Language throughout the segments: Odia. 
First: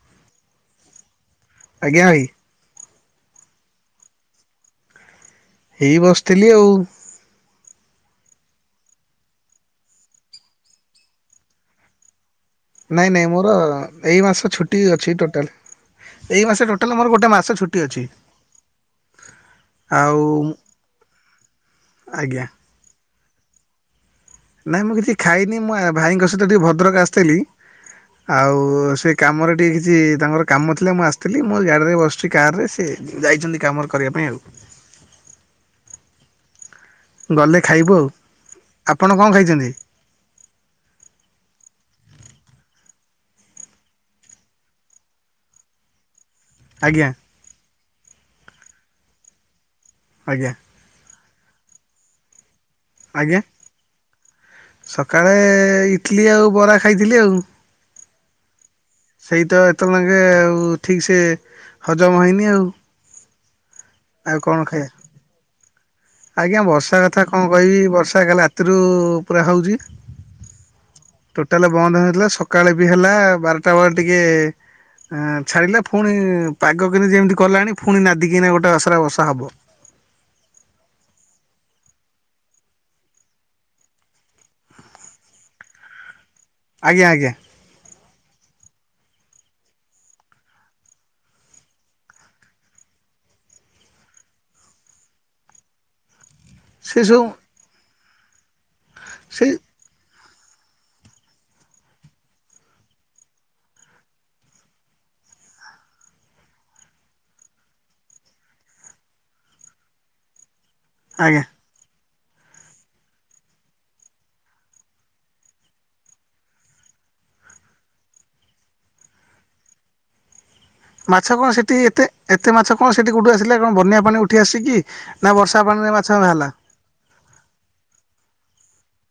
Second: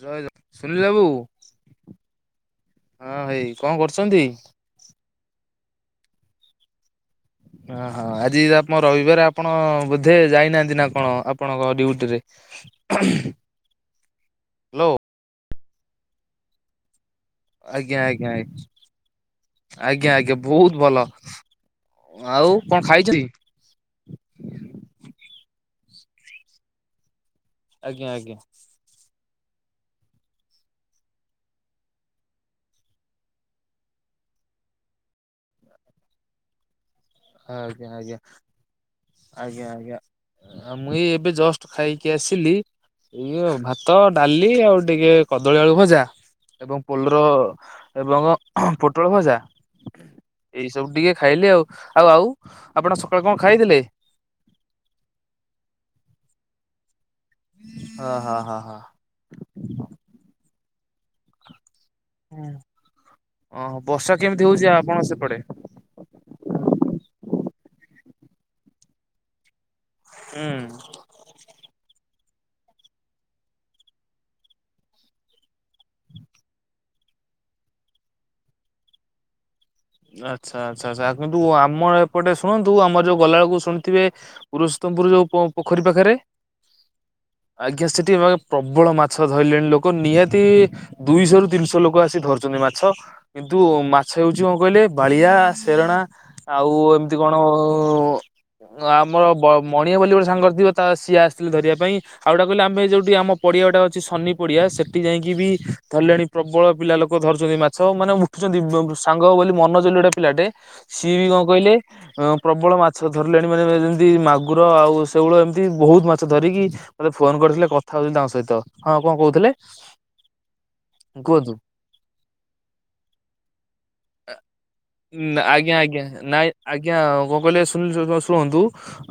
ଜୟ ଜଗ ସୁନୀଲ ବାବୁ ଆଜ୍ଞା ଭାଇ। ହଁ ଭାଇ କଁ କରୁଛନ୍ତି? ଏଇ ବସଥିଲି ଆଉ। ଓ ହଁ ଆଜି ଆପଣ ରବିବାର ଆପଣ ବୋଧେ ଯାଇନାହାନ୍ତି ନା କଣ ଆପଣଙ୍କ ଡ୍ୟୁଟି ରେ? [inaudible] ନାଇଁ ନାଇଁ ମୋର ଏଇ ମାସ ଛୁଟି ହ୍ୟାଲୋ ଅଛି ଟୋଟାଲ ଏଇ ମାସ ଟୋଟାଲ ମୋର ଗୋଟେ ମା ଆଜ୍ଞା ଆଜ୍ଞା ଆଜ୍ଞା। ଆଜ୍ଞା ଆଉ ଆଜ୍ଞା ବହୁତ ଭଲ, ଆଜ୍ଞା। ଆଉ କଣ ଖାଇଛନ୍ତି? ନାଇଁ ମୁଁ କିଛି ଖାଇନି ମୁଁ ଭାଇଙ୍କ ସହିତ ଟିକେ ଭଦ୍ରକ ଆସିଥିଲି ଆଜ୍ଞା ଆଜ୍ଞା ଆଜ୍ଞା ଆଉ ସେ କାମରେ ଟିକେ କିଛି ତାଙ୍କର କାମ ଥିଲା ମୁଁ ଆସିଥିଲି ମୋ ଗାଡ଼ିରେ ବସିଛି କାରରେ ସେ ଯାଇଛନ୍ତି କାମରେ କରିବା ପାଇଁ ଆଉ। ଗଲେ ଆଜ୍ଞା ଖାଇବୁ ଆଉ, ଆପଣ କଣ ଆଜ୍ଞା ଖାଇଛନ୍ତି? ଆଜ୍ଞା। ଆଉ ମୁ ଏଇ ଏବେ ଜଷ୍ଟ ଖାଇକି ଆସିଲି। ଇଏ ଭାତ ଡାଲି ଆଉ ଟିକେ କଦଳୀ ଆଳୁ ଭଜା ଏବଂ ଆଜ୍ଞା ପୋଲର ଏବଂ ପୋଟଳ ଭଜା ଆଜ୍ଞା ଏଇ ସ ବୁ ଟିକେ ଖାଇଲି ଆଉ, ଆଉ ଆଉ ଆପଣ ସକାଳେ ଆଜ୍ଞା। କଣ ଖାଇଥିଲେ? ସକାଳେ ଇଟଲି ଆଉ ବରା ଖାଇଥିଲି ଆଉ। ହଁ ହଁ ହଁ ହଁ। ସେଇ ତ ଏତେବେଳେ ଙ୍କେ ଆଉ ଠିକ ସେ ହଜମ ହଁ। ହେଇନି ଆଉ। ଓହୋ ବର୍ଷା ଆଉ କେମିତି କଣ ହଉଛି ଖାଇବା। ଆପଣ ସେପଟେ? ଆଜ୍ଞା ବର୍ଷା କଥା କଁ କହିବି ବର୍ଷା କାଲି ରାତିରୁ ପୁରା ହଉଚି। ହୁଁ। ଟୋଟାଲ ବନ୍ଦ ହେଇନଥିଲା ସକାଳେ ବି ହେଲା ବାରଟା ବେଳେ ଟିକେ ଛାଡ଼ିଲା ପୁଣି ପାଗ କିିନ୍ତୁ ଯେମିତି କଲାଣି ପୁଣି ନାଦିକିନା ଗୋଟେ ଅସରା ବର୍ଷା ହବ। ଆଚ୍ଛା ଆଚ୍ଛା ଆଛା କିନ୍ତୁ ଆମର ଏପଟେ ଶୁଣନ୍ତୁ ଆମର ଯୋଉ ଗଲା ବେଳକୁ ଶୁଣିଥିବେ ପୁରୁଷୋତ୍ତମପୁର ଯୋଉ ପୋ ପୋଖରୀ ପାଖରେ। ଆଜ୍ଞା ଆଜ୍ଞା। ଆଜ୍ଞା ସେଠି ମାନେ ପ୍ରବଳ ମାଛ ଧରିଲେଣି ଲୋକ ନିହାତି ଦୁଇଶହ ରୁ ତିନିଶହ ଲୋକ ଆସି ଧରୁଛନ୍ତି ମାଛ କିନ୍ତୁ ମାଛ ହେଉଛି କହିଲେ ବାଳିଆ, ସେରଣା ଆଉ ସେ ଏମିତି ସବୁ କଣ ଅ ଆମର ସେଇ ମଣିଆ ବୋଲି ଗୋଟେ ସାଙ୍ଗରେ ଥିବ ତା ସିଏ ଆସିଥିଲେ ଧରିବା ପାଇଁ। ଆଉ ଗୁଟା କହିଲେ ଆମେ ଯୋଉଠି ଆମ ପଡିଆ ଗୁଟା ଅଛି ସନି ପଡିଆ ସେଠି ଯାଇକି ବି ଧରିଲେଣି। ପ୍ରବଳ ପିଲା ଲୋକ ଧରୁଛନ୍ତି ମାଛ ମାନେ ଉଠୁଛନ୍ତି, ବ ବ ସା ସାଙ୍ଗ ବୋଲି ମନୋଜ ବୋଲି ଗୋଟେ ପିଲାଟେ, ସିଏ ବି କଣ ଆଜ୍ଞା। କହିଲେ ଅ ପ୍ରବଳ ମାଛ ଧରିଲେଣି ମାନେ ଯେମିତି ମାଗୁର ଆଉ ଶେଉଳ ଏମିତି ବହୁତ ମାଛ ଧରିକି ମୋତେ ଫୋନ କରିଥିଲେ କଥା ହଉଥିଲେ ତାଙ୍କ ସହିତ। ହଁ କଣ କହୁଥିଲେ? ମାଛ କଣ କୁହନ୍ତୁ। ସେଠି ଏତେ ଏତେମାଛ କଣ ସେଠି କୋଉଠି ଆସିଲା କଣ ବନ୍ୟା ପାଣି ଉଠି ଆସିଛିକି ନା ବର୍ଷା ଆଜ୍ଞା ପାଣିରେ ଆଜ୍ଞା ମାଛ ନାଇଁ ବାହାରିଲା। ଆଜ୍ଞା କଣ କହିଲେ ଶୁଣିଲୁ ଶୁଣନ୍ତୁ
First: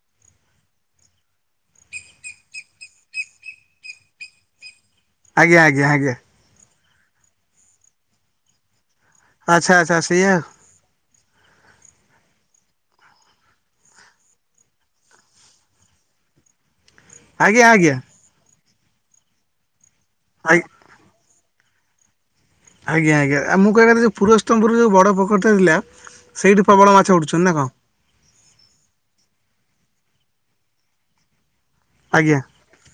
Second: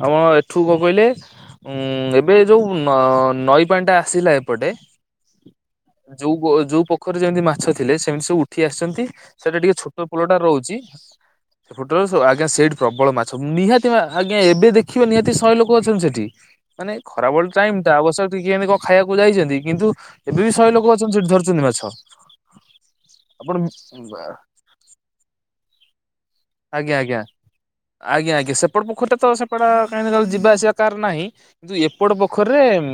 ଆପଣ ଏଠୁ କଣ କହିଲେ ଉଁ ଏବେ ଯୋଉ ନ ନଈ ପାଣି ଟା ଆସିଲା ଏପଟେ ଆଜ୍ଞା ଆଜ୍ଞା ଆଜ୍ଞା ଯୋଉ ଯୋଉ ପୋଖରିରେ ଯେମିତି ମାଛ ଥିଲେ ସେମିତି ସବୁ ଉଠି ଆସିଛନ୍ତି। ଆଚ୍ଛା ଆଚ୍ଛା ସେଇଆ ଆଉ ହଉଛି। ସେପଟରେ ସ ଆଜ୍ଞା ସେଇଠି ପ୍ରବଳ ମାଛ, ନିହାତି ଆଜ୍ଞା ଏବେ ଦେଖିବ ନିହାତି ଶହେ ଲୋକ ଅଛନ୍ତି ସେଠି। ମାନେ ଖରା ବେଳ ଆଜ୍ଞା ଟାଇମ ଆଜ୍ଞା। ଟା ଅବଶ୍ୟକ ଟିକେ ଏମତି କଣ ଖାଇବାକୁ ଯାଇଛନ୍ତି କିନ୍ତୁ ଏବେ ବି ଶହେ ଲୋକ ଅଛନ୍ତି ସେଠି ଧରୁଛନ୍ତି ମାଛ। ଆଜ୍ଞା ଆଜ୍ଞା ଆପଣ ଆଉ ମୁଁ କହିବାର ଯୋଉ ପୂରସ୍ତମପୁର ଯୋଉଁ ବଡ଼ ପୋଖରିଟା ଥିଲା, ସେଇଠି ଆଜ୍ଞା ପ୍ରବଳ ଆଜ୍ଞା। ମାଛ ଉଠୁଛନ୍ତି ନା କଣ? ଆଜ୍ଞା ଆଜ୍ଞା ସେପଟ ପୋଖରରେ ତ ସେପଟା କାହିଁକି ଯିବା ଆସିବା କାର ନାହିଁ। କିନ୍ତୁ ଏପଟ ଆଜ୍ଞା। ପୋଖରୀରେ ଉ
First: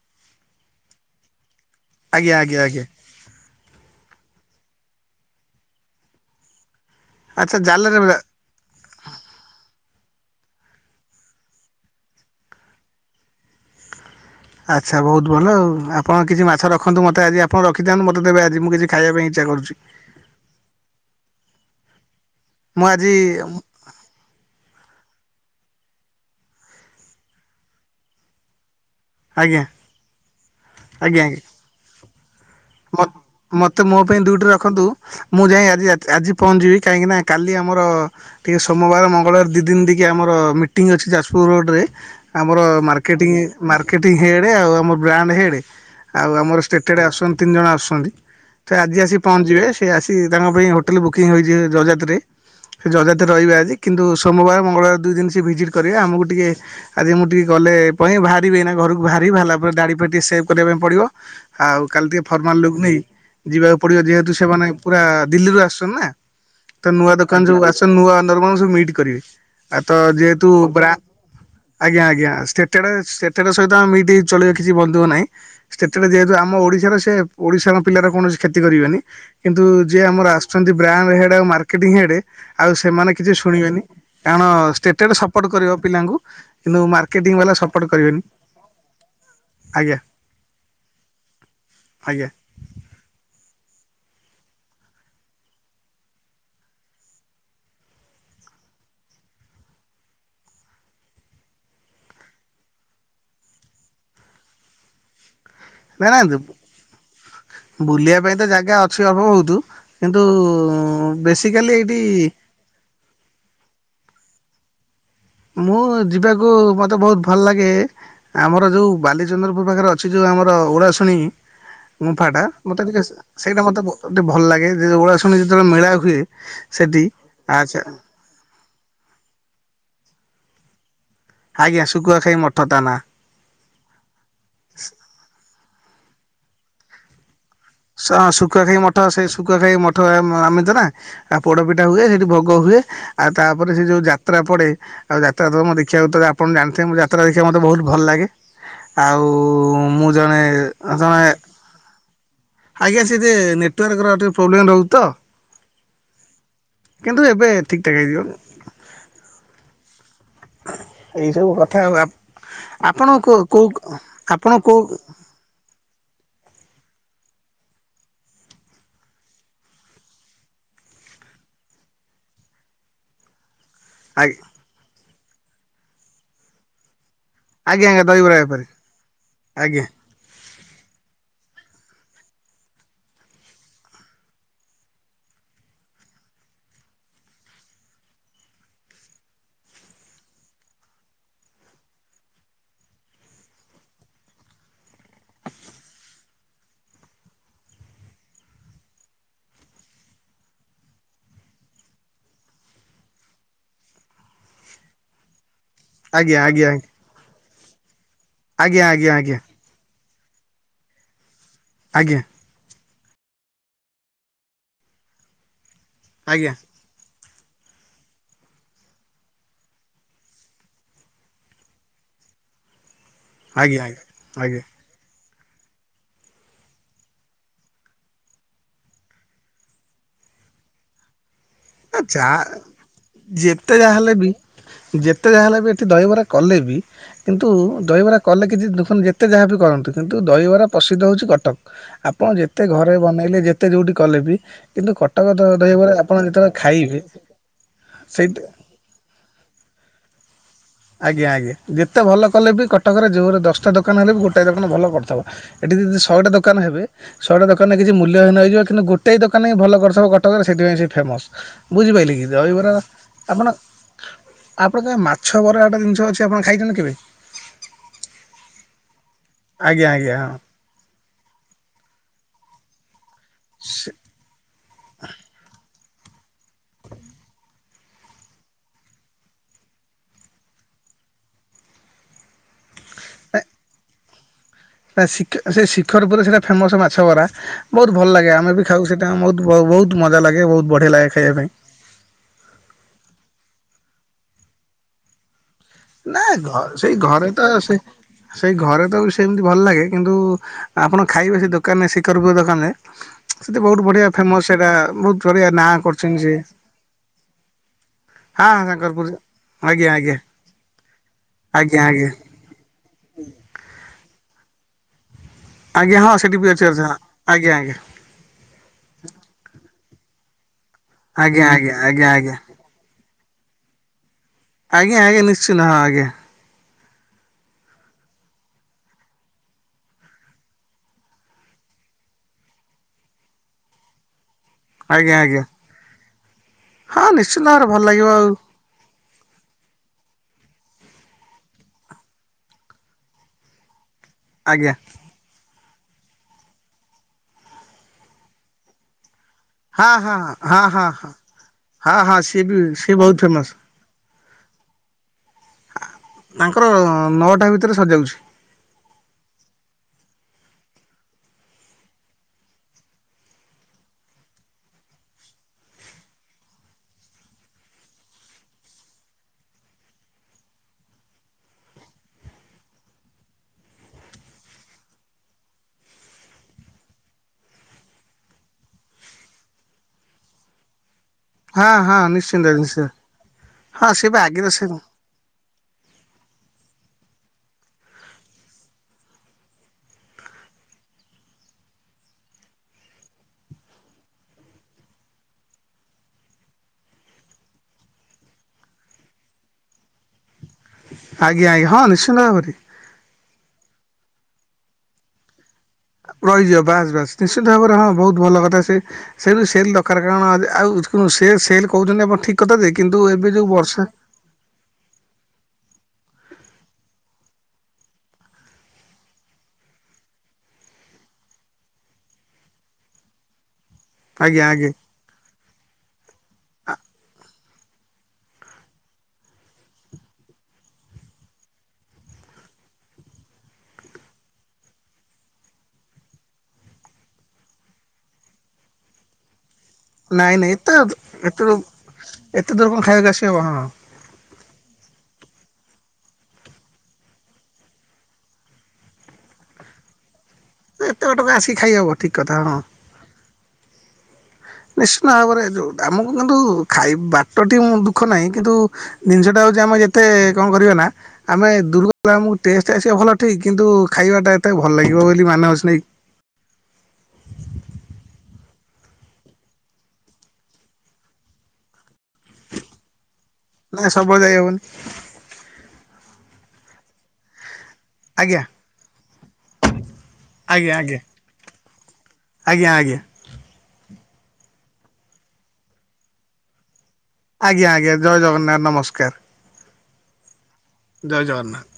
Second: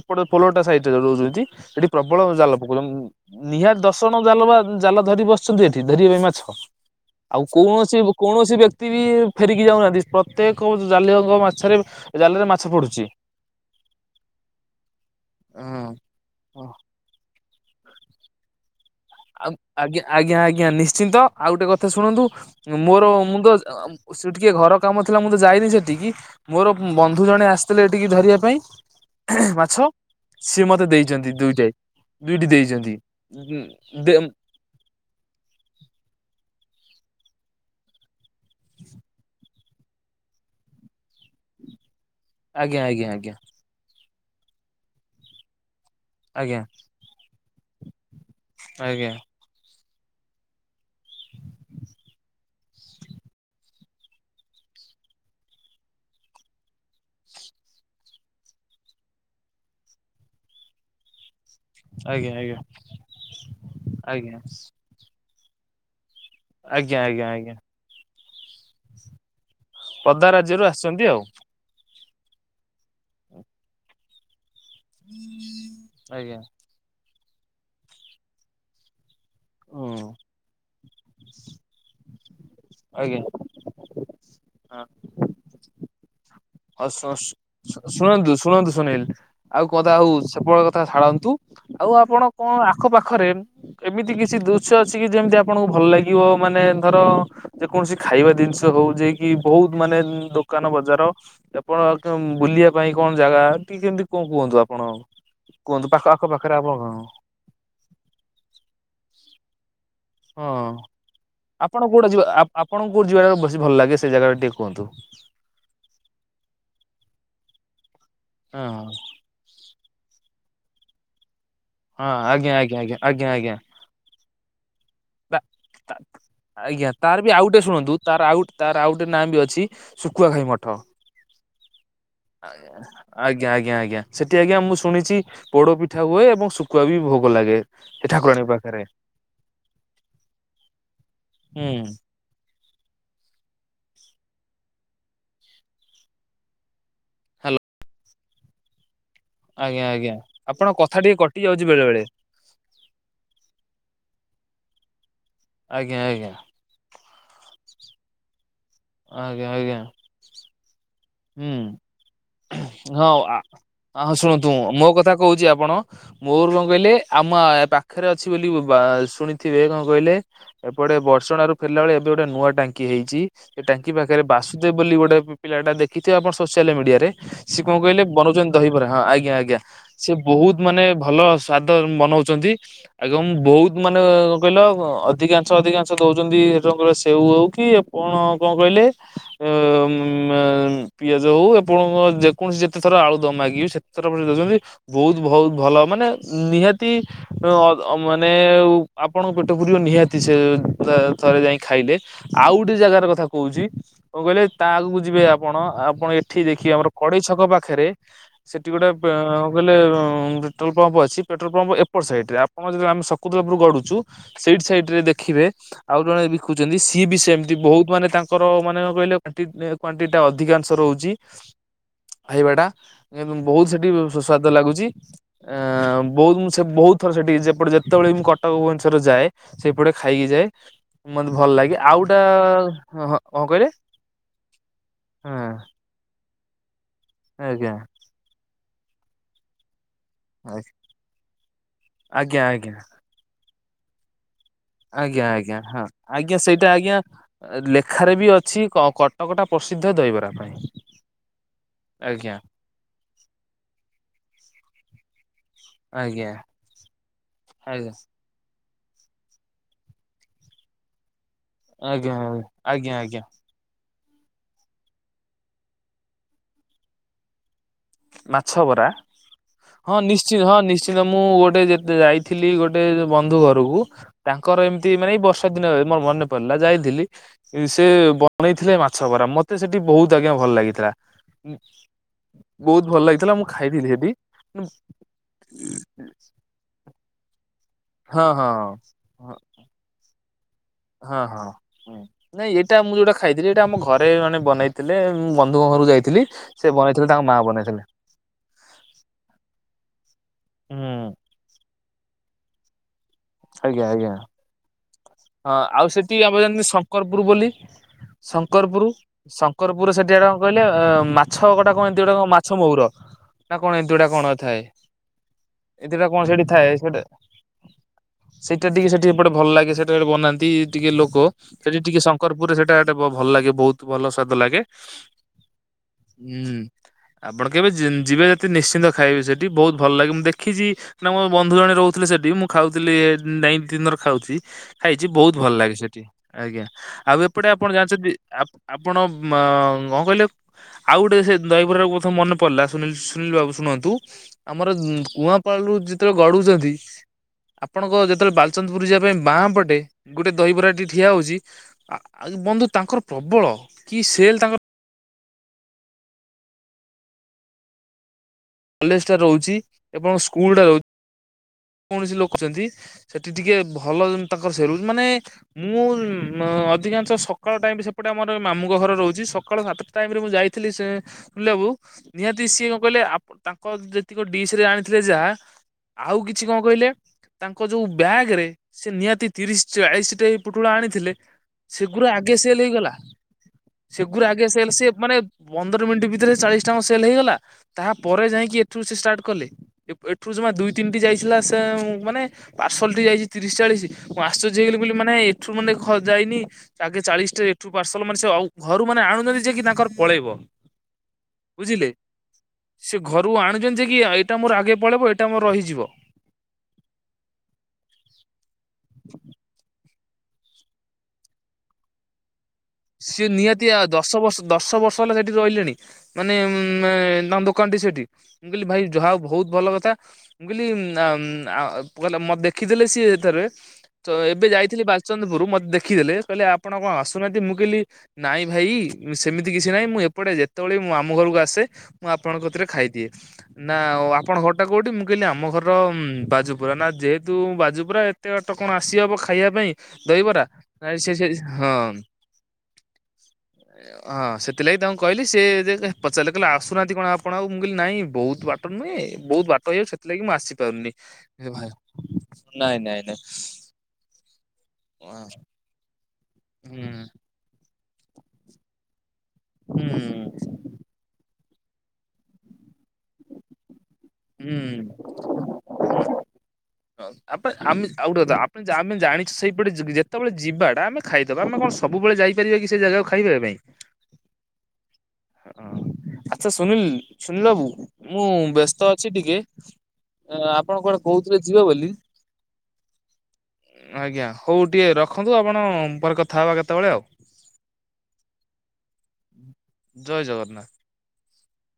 ଏପଟ ପୋଲଟା ସାଇଟରେ ଯଉ ରହୁଛନ୍ତି ସେଠି ପ୍ରବଳ ଆଜ୍ଞା ଆଜ୍ଞା ଜାଲ ଆଜ୍ଞା ପକଉ ନିହାତି ଦଶ ଜଣ ଜାଲ ବା ଜାଲ ଧରି ବସିଛନ୍ତି ଏଠି ଧରିବେ ମାଛ। ଆଉ ଆଚ୍ଛା ଜାଲରେ କୌଣସି କୌଣସି ବ୍ୟ କ୍ତି ବି ଫେରିକି ଯାଉନାହାନ୍ତି ପ୍ରତ୍ୟେକ ଜାଳୁଆଙ୍କ ମାଛରେ ଜାଲରେ ମାଛ ପଡୁଛି। ଆଚ୍ଛା ବହୁତ ଭଲ ଆଉ ହଁ। ଆପଣ କିଛି ମାଛ ରଖନ୍ତୁ, ମୋତେ ଆଜି ଆପଣ ରଖିଥାିଆନ୍ତୁ ମତେ ଦେବେ ଆଜି ମୁଁ କିଛି ଖାଇବା ପାଇଁ ଇଚ୍ଛା ଆଉ କରୁଛି ଆଜ୍ଞା ଆଜ୍ଞା ଆଜ୍ଞା ନିଶ୍ଚିନ୍ତ ଆଉ ଗୋଟେ କଥା ଶୁଣନ୍ତୁ ମୁଁ ଆଜି ମୋର ମୁଁ ତ ସେ ଟିକେ ଘର କାମ ଥିଲା ମୁଁ ତ ଯାଇନି ସେଠିକି। ମୋର ବନ୍ଧୁ ଜଣେ ଆସିଥିଲେ ଏଠିକି ଧରିବା ପାଇଁ। ଆଜ୍ଞା ଆଜ୍ଞା ମାଛ ସିଏ ମତେ ଆଜ୍ଞା ଦେଇଛନ୍ତି ଦୁଇଟାଏ ଦୁଇଟି ଦେଇଛନ୍ତି। ମ ମତେ ମୋ ଦେ ପାଇଁ ଦୁଇଟି ରଖନ୍ତୁ। ମୁଁ ଯାଇ ଆଜି ରା ଆଜି ପହଞ୍ଚିବି କାହିଁକି ନା କାଲି ଆମର ଟିକେ ସୋମବାର ମଙ୍ଗଳବାର ଦିଇ ଦିନ ଟିକେ ଆମର ମିଟିଂ ଅଛି ଯାଜପୁର ରୋଡ ରେ। ଆମର ଆଜ୍ଞା ଆଜ୍ଞା ମାର୍କେଟିଂ ଆଜ୍ଞା। ମାର୍କେଟିଂ ହେଇଆଡେ ଆଉ ଆମର ବ୍ରାଣ୍ଡ ହେଇଆଡେ। ଆଉ ଆମର ଆଜ୍ଞା ଷ୍ଟେଟ୍ ଡେ ଆସୁଛନ୍ତି ତିନି ଜଣ ଆସୁଛନ୍ତି, ତ ଆଜି ଆଜ୍ଞା ଆସି ପହଞ୍ଚିବେ। ସେ ଆସି ତାଙ୍କ ପାଇଁ ହୋଟେଲ ବୁକିଂ ହେଇଛି ଜଯାତି ରେ। ସେ ଯଜାତରେ ରହିବେ ଆଜି କିନ୍ତୁ ସୋମବାର ମଙ୍ଗଳବାର ଦୁଇ ଦିନ ସେ ଭିଜିଟ୍ କରିବେ ଆମକୁ ଟିକେ ଆଜି ମୁଁ ଟିକେ ଗଲେ ପାଇଁ ବାହାରିବି ଏଇନା ଘରକୁ ବାହାରିବି ବାହାରିଲା ପରେ ଦାଢି ଫାଢି ଟିକେ ସେଭ କରିବା ପାଇଁ ପଡିବ। ଆଉ କାଲି ଟିକେ ଆଜ୍ଞା ଆଜ୍ଞା ଫର୍ମାଲ ଲୁକ ନେଇ ଯିବାକୁ ପଡିବ ଯେହେତୁ ଆଜ୍ଞା ସେମାନେ ପୁରା ଦିଲ୍ଲୀରୁୁ ଆସଛନ୍ତି ନା। ତ ଆଜ୍ଞା ନୂଆ ଆଜ୍ଞା ଦୋକାନ ଆଜ୍ଞା ଯୋଉ ଆସ ନୂଆ ନର୍ମା ସବୁ ମିଟ କରିବେ। ଆ ତ ପଦା ଯେହେତୁ ରାଜ୍ୟରୁ ଆସିଛନ୍ତି ଆଉ। ଆଜ୍ଞା ଆଜ୍ଞା ସ୍ଟେଟେଡ୍ ସ୍ଟେଟେଡ୍ ସହିତ ମିଟ ଚଳିବ କିଛି ମନ ଦୁଃଖ ନାହିଁ, ସେଟେଡ ଯେହେତୁ ଆଜ୍ଞା ଆମ ଓଡ଼ିଶାର ଟେ ଓଡିଶାଙ୍କ ପିଲାର କୌଣସି କ୍ଷତି କରିବେନି। କିନ୍ତୁ ଯିଏ ହୁଁ ଆମର ଆସୁଛନ୍ତି ବ୍ରାଡ ହେଡ ଆଉ ମାର୍କେଟିଙ୍ଗ ହେଡ ସେମାନେ କିଛି ଆଜ୍ଞା। ଶୁଣିବେନି କାରଣ ଷ୍ଟେଟରେ ସପୋର୍ଟ କରିବ ପିଲାଙ୍କୁ କିନ୍ତୁ ହ ମାର୍କେଟିଂ ବାଲା ସପୋର୍ଟ କରିବେନି ଶୁଣନ୍ତୁ ଶୁଣନ୍ତୁ ସୁନୀଲ ଆଉ କଦା ଆଜ୍ଞା ଆଉ ସେପଟ କଥା ଛାଡ଼ନ୍ତୁ ଆଉ ଆଜ୍ଞା ଆପଣ କଣ ଆଖପାଖରେ ଏମିତି କିଛି ଦୃଶ୍ୟ ଅଛି କି ଯେମିତି ଆପଣଙ୍କୁ ଭଲ ଲାଗିବ ମାନେ ଧର ଯେକୌଣସି ଖାଇବା ଜିନିଷ ହଉ ଯ କି ବହୁତ ମାନେ ଦୋକାନ ବଜାର ଆପଣ ବୁଲିବା ପାଇଁ କଣ ଜାଗା ଟିକେ କେମିତି କଣ କୁହନ୍ତୁ ଆପଣ କୁହନ୍ତୁ ନା ପାଖ ନା ଆଖ ପାଖରେ ଆବ କଣ ବୁଲିବା ପାଇଁ ତ ଜାଗା ଅଛି ଅଳ୍ପ ବହୁତ କିନ୍ତୁ ହଁ ବେସିକାଲି ଆପଣ ଏଇଠି କୋଉଟା ଯିବା ଆପଣଙ୍କୁ ଯିବାଟା ବେଶୀ ଭଲ ଲାଗେ ସେ ଜାଗା ଟିକେ କୁହନ୍ତୁ ମୁଁ ଯିବାକୁ ମତେ ବହୁତ ଭଲ ଲାଗେ ହଁ ଆମର ଯୋଉ ବାଲି ଚନ୍ଦ୍ରପୁର ପାଖରେ ଅଛି ଯେଉଁ ଆମର ଉଡ଼ା ଶୁଣି ହଁ ମୁମ୍ଫାଟା ଆଜ୍ଞା ଆଜ୍ଞା ମତେ ଟିକେ ଆଜ୍ଞା ଆଜ୍ଞା ସେଇଟା ମତେ ଟିକେ ଭଲ ଲାଗେ ଯେ ଓଡ଼ ଶୁଣି ଯେତେବେଳେ ଆଜ୍ଞା ମେଳା ହୁଏ ଆଜ୍ଞା ସେଠି ତାର ବି ଆଉ ଗଟେ ଆଚ୍ଛା ଶୁଣନ୍ତୁ ତାର ଆଉ ତାର ଆଉ ଗଟେ ନାଁ ବି ଅଛି ଶୁଖୁଆ ଖାଇ ମଠ ଆଜ୍ଞା ଶୁଖୁଆ ଖାଇ ମଠ ତା ନା ଆଜ୍ଞା ଆଜ୍ଞା ଆଜ୍ଞା ସେଠି ଆଜ୍ଞା ମୁଁ ଶୁଣିଛି ପୋଡ ପିଠା ହୁଏ ଏବଂ ଶୁଖୁଆ ବି ଭୋଗ ଲାଗେ ସେ ହ ଠାକୁରାଣୀ ଶୁଖୁଆ ଖାଇ ପାଖରେ ମଠ ସେ ଶୁଖା ଖାଇ ମଠ ଆମିିତ ନା ଆଉ ହୁଁ ପୋଡପିଠା ହୁଏ ସେଠି ଭୋଗ ହୁଏ ଆଉ ତାପ ସେ ଯୋଉ ଯାତ୍ରା ପଡ଼େ ଆଉ ଯାତ୍ରା ମ ଦେଖିବାକୁରେ ଆପଣ ଜାଣିଥିବେ ମୁଁ ଯା ପତ୍ର ଦେଖିବା ହ୍ୟାଲୋ ମୋତେ ବହୁତ ଭଲ ଲାଗେ ଆଉ ମୁଁ ଜଣେ ଜଣେ ଆ ବେଳେ ବଳେ ଆଜ୍ଞା ସେ ଟିକେ ନେଟୱାର୍କର ଟିକେ ପ୍ରୋବ୍ଲେମ୍ ରହୁଛି ତ ଆଜ୍ଞା ଆଜ୍ଞା କିନ୍ତୁ ଏବେ ଠିକ୍ ଠାକ୍ ହେଇଯିବ। ଆଜ୍ଞା ଆଜ୍ଞା। ଏଇ ସବୁ କଥା ଆଉ ହୁଁ ଆପଣଙ୍କୁ କୋଉ କୋଉ ହଁଁ ଆପଣ ଶୁଣନ୍ତୁ କୋଉ ମୋ କଥା କହୁଛି ଆପଣ ମୋର କଣ କହିଲେ ଆମ ପାଖରେ ଅଛି ବୋଲି ଶୁଣିଥିବେ କଣ କହିଲେ ଏପଟେ ବର୍ଷଣ ରୁ ଫେରିଲା ବେଳେ ଏବେ ଗୋଟେ ନୂଆ ଟାଙ୍କି ହେଇଛି। ସେ ଟାଙ୍କି ପାଖରେ ଆ ବାସୁଦେବ ବୋଲି ଗୋଟେ ପିଲାଟା ଦେଖିଥିବେ ଆପଣ ସୋସିଆଲ ମିଡିଆରେ ସେ କଣ ଆଜ୍ଞା ଆଜ୍ଞା କହିଲେ ବନଉଛନ୍ତି ବେପାରୀ ଦହିବରା ହଁ ଆଜ୍ଞା ଆଜ୍ଞା। ସେ ବହୁତ ମାନେ ଭଲ ସ୍ଵାଦ ବନଉଛନ୍ତି। ଆଜ୍ଞା ମୁ ବହୁତ ମାନେ କଣ କହିଲ ଅଧିକାଂଶ ଅଧିକାଂଶ ଦଉଛନ୍ତି ସେ କହିଲ ସେଉ ହଉ କି କଣ ଆଉ କଣ କହିଲେ ଅ ଉ ମ ପିଆଜ ହଉ ଆପଣ ଯେକୌଣସି ଯେତେଥର ଆଳୁଦମ ମାଗିବେ ସେତେଥର ଦେଉଛନ୍ତି। ବହୁତ ବହୁତ ଭଲ ମାନେ ନିହାତି ମାନେ ଆପଣଙ୍କ ପେଟ ପୂରିବ ନିହାତି ସେ ଥରେ ଯାଇ ଖାଇଲେ। ଆଉ ଗୋଟେ ଜାଗାର କଥା କହୁଛି କଣ କହିଲେ ତା ଆଗକୁ ଯିବେ ଆପଣ ଆପଣ ଆଜ୍ଞା ଏଠି ଆଜ୍ଞା ଦେଖିବେ ଆମର କଡେଇ ଛକ ପାଖରେ ସେଠି ଗୋଟେ ଆଜ୍ଞା ଆଜ୍ଞା ଆଜ୍ଞା ଇଲେ ପେଟ୍ରୋଲ ପମ୍ପ ଅଛି ପେଟ୍ରୋଲ ପମ୍ପ ଏପଟ ଆଜ୍ଞା ସାଇଡ ରେ କଣ ଯେତେବେଲେ ଆମେ ଶକୁ ତରଫରୁ ଗଡୁଛୁ ସେଇଠି ସାଇଡ ରେ ଦେଖିବେ ଆଉ ଜଣେ ଆଜ୍ଞା ବିକୁଛନ୍ତି ସିଏ ବି ସେମିତି ବହୁତ ମାନେ ତାଙ୍କର ମାନେ କହିଲେ କ୍ୱାଣ୍ଟିଟୀ ଟା ଅଧିକାଂଶ ରହୁଛି ଖାଇବା ଟା ବହୁତ ଆଜ୍ଞା ସେଠି ଆଜ୍ଞା ସ୍ଵାଦ ଆଜ୍ଞା ଲାଗୁଛି। ଅ ବହୁତ ମୁଁ ସେ ବହୁତ ଥର ସେଠିକି ଯେପଟେ ଯେତେବେଳେ ଭି ମୁଁ କଟକ ଭୁବନେଶ୍ୱର ଯାଏ ସେଇପଟେ ଖାଇକି ଯାଏ ମତେ ଭଲ ଲାଗେ। ଆଉ ଗୋଟା ଯ ହଁ କଣ କହିଲେ ଯେତେ ଯାହା ହେଲେ ବି ଯେତେ ଯାହା ହଁ ହେଲେ ବି ଦହିବରା କଲେ ବି କିନ୍ତୁ ଆଜ୍ଞା ଦହିବରା କଲେ କିଛି ଦୁଃଖ ଯେତେ ଯାହାବି କରନ୍ତୁ। କିନ୍ତୁ ଦହିବରା ପ୍ରସିଦ୍ଧ ହେଉଛି କଟକ ଆପଣ ଆଜ୍ଞା ଯେତେ ଆଜ୍ଞା ଘରେ ବନେଇଲେ ଯେତେ ଯୋଉଠି କଲେ ବି କିନ୍ତୁ କଟକ ଦହିବରା ଆପଣ ଯେତୋବେଳେ ଯେତେ ଆଜ୍ଞା ଲେଖାରେ ବି ଅଛି କଟକ ଟା ପ୍ରସିଦ୍ଧ ଦହିବରା ପାଇଁ। ଆଜ୍ଞା ଆଜ୍ଞା ଯେତେ ଭଲ ଆଜ୍ଞା କଲେ ବି କଟକରେ ଯୋଓରେ ଦଶଟା ଦୋକାନ ହେଲେ ବି ଗୋଟାଏ ଦୋକାନ ଭଲ କରିଥବ। ଏଠି ଯଦି ଶହେଟା ଆଜ୍ଞା ଦୋକାନ ହେବେ ଶହେଟା ଦୋକାନରେ କିଛି ଆଜ୍ଞା ମୂଲ୍ୟ ହିନହେଇଯିବ କିନ୍ତୁ ଗୋଟେ ଦୋକାନ ହିଁ ଭଲ କରୁଥୁବ କଟକରେ ସେଥିପାଇଁ ସେ ଫେମସ। ଆଜ୍ଞା ବୁଝିପାଇଲେକିି ଦହିବରା ଆଜ୍ଞା ଆଜ୍ଞା ଆପଣ ଆପଣ କେବେ ମାଛ ବରା ଗୋଟା ଜିନିଷ ଅଛି ଆପଣ ଖାଇଛନ୍ତି କେବେ? ମାଛ ବରା ଆଜ୍ଞା ହଁ ଆଜ୍ଞା ନିଶ୍ଚିନ୍ତ ହଁ ନିଶ୍ଚିନ୍ତ ମୁଁ ଗୋଟେ ଯେତେ ଯାଇଥିଲି ଗୋଟ୍ ଟେ ବନ୍ଧୁ ଘରକୁ ସେ ତାଙ୍କର ଏମିତି ମାନେ ଏଇ ବର୍ଷା ଦିନରେ ମୋର ମନେ ପଡିଲା ଯାଇଥିଲି। ସେ ବନେଇଥିଲେ ମାଛ ବରା ମତେ ସେଠି ବହୁତ ଆଜ୍ଞା ଭଲ ଲାଗିଥିଲା। ବହୁତ ଭଲ ଲାଗିଥିଲା ମୁଁ ଖାଇଥିଲି ସେଠି। ସେ ଶିଖରପୁର ସେଇଟା ଫେମସ ମାଛ ବରା ବହୁତ ଭଲ ହଁ ଲାଗେ ହଁ ଆମେ ବି ଖାଉ ସେ ବହୁତ ବହୁତ ମଜା ଲାଗେ ବହୁତ। ବଢ଼ିଆ ଲାଗେ ହଁ ଖାଇବା ହଁ ପାଇଁ। ନାଇଁ ଏଇଟା ମୁଁ ଯୋଉଟା ଖାଇଥିଲି ଏଇଟା ଆମ ଘରେ ମାନେ ବନେଇ ଥିଲେ ବନ୍ଧୁଙ୍କ ଘରକୁ ନା ଯାଇଥିଲି ଘ ସେ ସେଇ ବନେଇଥିଲେ ତାଙ୍କ ଘରେ ମା ତ ସେ ବନେଇଥିଲେ। ସେଇ ଘରେ ତ ସେମତି ଭଲ ଲାଗେ କିନ୍ତୁ ଆପଣ ହୁଁ ଖାଇବେ ସେ ଦୋକାନରେ ସେ ଶିଖରପୁର ଦୋକାନରେ ସେଠି ବହୁତ ଆଜ୍ଞା ବଢିଆ ଆଜ୍ଞା। ଫେମସ ସେଇଟା ବହୁତୁ୍। ହଁ ଆଉ ସେଠି ଆପଣ ଜାଣିଛନ୍ତି ଶଙ୍କରପୁର ବୋଲି? ଶଙ୍କରପୁର ଆଜ୍ଞା ଶଙ୍କରପୁର ଆଜ୍ଞା ସେଠିଆର କହିଲେ ମାଛ କଟା ଆଜ୍ଞା କଣ ଏମିତି ଆଜ୍ଞା ଗୋଟେ କଣ ମାଛ ମହୁର ନା କଣ ଏମିତି ଗୋଟେ କଣ ଥାଏ? ଆଜ୍ଞା ଏଥି ନା ହଁ କଣ ବି ସେଠି ଅଛି ଥାଏ ଆଚ୍ଛା ସେଟା ଆଜ୍ଞା ଆଜ୍ଞା ସେଇଟା ଟିକେ ସେଠି ଏପଟେ ଭଲ ଲାଗେ ସେଟା ଗୋଟେ ବନାନ୍ତି ଟିକେ ଲୋକ ଆଜ୍ଞା ଆଜ୍ଞା ସେଠି ଟିକେ ଆଜ୍ଞା ଆଜ୍ଞା ଶଙ୍କରପୁରରେ ସେଇଟା ଭଲ ଲାଗେ ବହୁତ। ଭଲ ସ୍ୱାଦ ଲାଗେ। ଆଜ୍ଞା ଆଜ୍ଞା ନିଶ୍ଚିତ ହଁ ଆଜ୍ଞା। ହୁଁ ଆପଣ କେବେ ଯିବେ ଯେଦି ନିଶ୍ଚିନ୍ତ ଖାଇବେ ସେଠି ବହୁତ ଭଲ ଲାଗେ ମୁଁ ଦେଖିଚି। ନା ମୋ ବନ୍ଧୁ ଜଣେ ରହୁଥିଲେ ସେଠି ମୁଁ ଖାଉଥିଲି ନାଇନ୍ ଦିନରୁ ଖାଉଚି। ଖାଇଚି ଆଜ୍ଞା ବହୁତ ଆଜ୍ଞା ଭଲ ଲାଗେ ସେଠି ଆଜ୍ଞା ହଁ ଆଉ ନିଶ୍ଚିନ୍ତ ଏପଟେ ଭାବରେ ଆପଣ ଭଲ ଲାଗିବ ଜାଣିଛନ୍ତି ଆଉ ଆପ ଆପଣ ମା କଣ କହିଲେ? ଆଉ ଗୋଟେ ସେ ଦହିବରାରୁ କଥା ମନେ ପଇଲା ସୁନ ସୁନୀଲ ବାବୁ ଶୁଣନ୍ତୁ। ଆଜ୍ଞା ଆମର କୂଆଁପାଳରୁ ଯେତେବେଳେ ଗଡୁଚନ୍ତି ଆପଣଙ୍କ ଯେତେବେଳେ ବାଲଚନ୍ଦପୁର ଯିବା ପାଇଁ ବାଁ ପଟେ ହଁ ଗୋଟେ ହଁ ହଁ ଦହିବରାଟି ହଁ ଠିଆ ହଁ ହେଉଚି ହଁ ହଁ ସିଏ ବି ବନ୍ଧୁ ସିଏ ତାଙ୍କର ବହୁତ ଫେମସ ପ୍ରବଳ କି ସେଲ୍ ତାଙ୍କର। ତାଙ୍କର ନଅଟା ଭିତରେ ସରିଯାଉଛି। କଲେଜ ଟା ରହୁଚି ଏବଂ ସ୍କୁଲ ଟା ରହୁ କୌଣସି ଲୋକୁଚନ୍ତି। ସେଠି ଟିକେ ଭଲ ତାଙ୍କର ସେଲେ୍ ହୋଉଚି ମାନେ ମୁଁ ଅଧିକାଂଶ ସକାଳ ଟାଇମ ସେପଟେ ଆମର ମାମୁଁଙ୍କ ଘରେ ରହୁଚି, ସକାଳ ସାତଟା ଟାଇମରେ ମୁଁ ଯାଇଥିଲି ସେ ବୁଲିଆକୁ ନିହାତି ସିଏ କଣ କହିଲେ ଆପ୍ ତାଙ୍କ ଯେତିକ ଡିସ ରେ ଆଣିଥିଲେ ଯାହା ଆଉ କିଛି କଣ କହିଲେ? ତାଙ୍କ ଯୋଉ ବ୍ୟାଗରେ ସେ ନିହାତି ତିରିଶ ଚାଳିଶଟା ପୁଟୁଳା ଆଣିଥିଲେ। ହଁ ହଁ ସେଗୁରା ଆଗେ ନିଶ୍ଚିନ୍ତ ସେଲେ୍ ନିଶ୍ଚିନ୍ତ ହେଇଗଲା ହଁ ସେ ବା ସେଗୁରୁରା ଆଗେ ଆଗରେ ସେଲେ୍ ସେ ମାନେ ପନ୍ଦର ମିନିଟି ଭିତରେ ଚାଳିଶଟା ଙ୍କ ସେଲେ୍ ହେଇଗଲା ତାହାପରେ ଯାଇକି ଏଠୁ ସେ ଷ୍ଟାର୍ଟ କଲେ। ଏଠୁ ଜମା ଦୁଇ ତିନିଟି ଯାଇଥିଲା ସେ ମାନେ ପାର୍ସଲ ଟି ଯାଇଚି ତିରିଶ ଚାଳିଶ ମୁଁ ଆଶ୍ଚର୍ଯ୍ୟ ହେଇଗଲି ବୋଲି ମାନେ ଏଥିରୁ ଖ ମାନେ ଯାଇନି। ଆଗେ ଚାଳିଶ ଟା ଏଠୁ ପାର୍ସଲ ମାନେ ସେ ଘରୁ ମାନେ ଆଣୁନନ୍ତି ଯିଏକି ତାଙ୍କର ପଳେଇବ। ଆଜ୍ଞା ଆଜ୍ଞା ହ ବୁଝିଲେ। ନିଶ୍ଚିନ୍ତ [unintelligible] ସେ ଘରୁ ଆଣୁଚନ୍ତି ଯେ କି ଏଟା ମୋର ଆଗେ ପଳେଇବ ଏଟା ମୋର ରହିଯିବ। ରହିଯିବ ବାସ ବାସ ନିଶ୍ଚିିତ ଭାବରେ ହଁ ବହୁତ ଭଲ କଥା ସେ। ସେଲ ସେଲ ଦରକାର କାରଣ ଆଉ କୁ ସେଲ କହୁଚନ୍ତି ଆପଣ ଠିକ କଥାଯେ କିନ୍ତୁ ସିଏ ଏବେ ଯୋଉ ନିହାତି ଆ ବର୍ଷା ଦଶ ବର୍ଷ ଦଶ ବର୍ଷ ହେଲା ସେଠି ରହିଲିଣି ମାନେ ଉ ତାଙ୍କ ଦୋକାନ ଟି ସେଟି। ମୁଁ କହିଲି ଭାଇ ଯାହାହଉ ବହୁତ ଭଲ କଥା। ମୁଁ କହିଲିି ଉଁଆ ଉଁଆ ମତେ ଦେଖିଦେଲେ ସିଏ ଏଥରେ ତ ଆଜ୍ଞା ଏବେ ଆଜ୍ଞା ଯାଇଥିଲି ବାଲଚନ୍ଦପୁର ମତେ ଦେଖିଦେଲେ କହିଲେ ଆପଣ କଣ ଆସୁନାହାନ୍ତି ମୁଁ ମୁଁ କଲି ନାଇଁ ଭାଇ ସେମିତି କିଛି ନାଇଁ ମୁଁ ଏପଟେ ଯେତେବେଳେ ବି ମୋ ମାମୁଁ ଘରକୁ ଆସେ ମୁଁ ଆପଣଙ୍କ କତିରେ ଖାଇଦିଏ। ନା ଆ ଆପଣ ଘରଟା କୋଉଠି ମୁଁ କହିଲି ଆମ ଘର ବାଜୁପୁରା ନା ଯେହେତୁ ବାଜୁପୁରାରେ ଏତେ ବାଟ କଣ ଆସିହବ ଖାଇବା ପାଇଁ ନାଇଁ ଦହିବରା ଏତେ ନାଇଁ ସିଏ ଏତେ ସିଏ ହଁ। ଏତେ ଦୂର କଣ ଖାଇବାକୁ ଆସି ହବ ହଁ। ହଁ ସେଥିଲାଗି ତାଙ୍କୁ କହିଲି ସେ ଯେ ପଚିଲେ କହିଲେ ଆସୁନାହାନ୍ତି କଣ ଆପଣ ଆଉ ମୁଁ କହିଲି ନାଇଁ ବହୁତ ବା ବାଟ ନୁହେଁ ବହୁତ ବାଟ ହେଇଯାଉଚି ସେଥିଲାଗି ମୁଁ ଆସି ପାରୁନି ଏତେ ବାଟକୁ ଏ ଆସିକି ଭାଇ ଖାଇହବ ଠିକ୍ କଥା ହଁ। ନାଇଁ ନାଇଁ ନାଇଁ। ନିଶ୍ଚିନ୍ତ ଭାବରେ ଯୋଉଟା ଆମକୁ କିନ୍ତୁ ହୁଁ ଖାଇ ବାଟଟି ମୁଁ ଦୁଃଖ ନାହିଁ କିନ୍ତୁ ଜିନିଷଟା ହେଉଚି ଆମ ହୁଁ ଯେତେ କଣ କରିବା ନା ଆମେ ଦୂରୁକୁ ଗଲେ ଆମକୁ ଟେଷ୍ଟ ଆସିବ ଭଲ ଠିକ୍ କିନ୍ତୁ ଖାଇବାଟା ଏତେ ଭଲ ହୁଁ। ଲାଗିବ ବୋଲି ମାନେ ଅଛି ନାଇଁ କି। [unintelligible] ତାପରେ ଆମେ ଆଉ ଗୋଟେ ଆ ଆମେ ଜାଣିଚୁ ସେଇପଟେ ଯେତେବେଳେ ଯିବାଟା ଆମେ ଖାଇଦବା ଆମେ କଣ ସ ସବୁବେଳେ ଯାଇପାରିବା କି ସେ ଜାଗା ଖାଇବା ପାଇଁ। ନା ସବୁବେଳେ ଯାଇ ହବନି। ହଁ ଆଛା ସୁନିଲ ସୁନିଲ ବାବୁ ମୁଁ ଆଜ୍ଞା ବ୍ୟସ୍ତ ଅଛି ଟିକେ ଆ ଆଜ୍ଞା ଆପଣ ଆଜ୍ଞା କଣ କହୁଥିଲେ ଯିବେ ବୋଲି। ଆଜ୍ଞା ଆଜ୍ଞା। ଆଜ୍ଞା ହଉ ଟିକେ ରଖନ୍ତୁ ଆପଣ ପରେ କଥା ହେବା କେତେବେଳେ ଆଉ। ଆଜ୍ଞା ଆଜ୍ଞା ଜୟ ଜଗନ୍ନାଥ ନମସ୍କାର। ଜୟ ଜଗନ୍ନାଥ। ଜୟ ଜଗନ୍ନାଥ।